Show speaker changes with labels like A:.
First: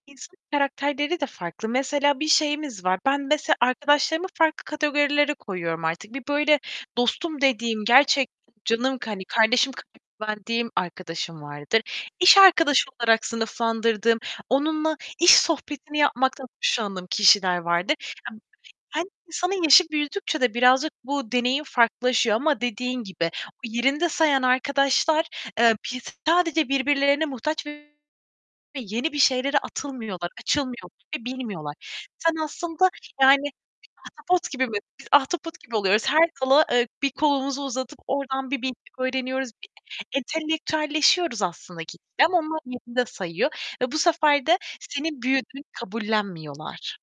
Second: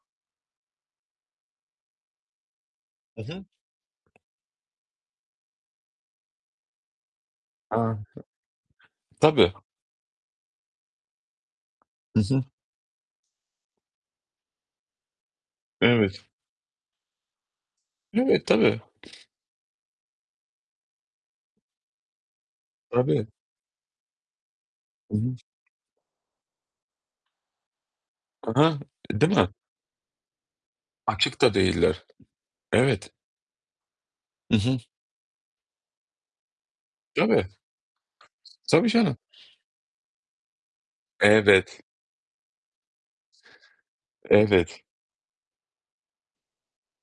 A: İnsanın karakterleri de farklı. Mesela, bir şeyimiz var. Ben,
B: I hı.
A: mesela, arkadaşlarımı farklı kategorilere koyuyorum artık. Bir, böyle, dostum
B: A.
A: dediğim,
B: Hı
A: gerçekten canım k hani,
B: Tabii.
A: kardeşim kadar güvendiğim arkadaşım vardır.
B: I
A: İş
B: hı.
A: arkadaşı olarak sınıflandırdığım, onunla iş sohbetini
B: Evet.
A: yapmaktan hoşlandığım kişiler vardır.
B: Evet,
A: [unintelligible]
B: tabii.
A: Hem insanın yaşı büyüdükçe de birazcık bu deneyim farklılaşıyor ama, dediğin gibi,
B: Tabii.
A: o yerinde sayan
B: I
A: arkadaşlar,
B: hı.
A: eee, [unintelligible] sadece birbirlerine muhtaç ve
B: Ha ha,
A: yeni bir
B: değil mi?
A: şeylere atılmıyorlar, açılmıyor
B: Açık da
A: bilmiyorlar.
B: değiller.
A: Sen aslında,
B: Evet.
A: yani, ahtapot
B: I
A: gibi mi?
B: hı.
A: Biz biz ahtapot gibi oluyoruz, her dala, eee, bir
B: Tabii.
A: kolumuzu uzatıp oradan bir bilgi
B: Tabii, canım.
A: öğreniyoruz. Bir entelektüelleşiyoruz aslında
B: Evet.
A: gitgide ama onlar yerinde sayıyor ve bu sefer de
B: Evet.
A: senin büyüdüğünü kabullenmiyorlar.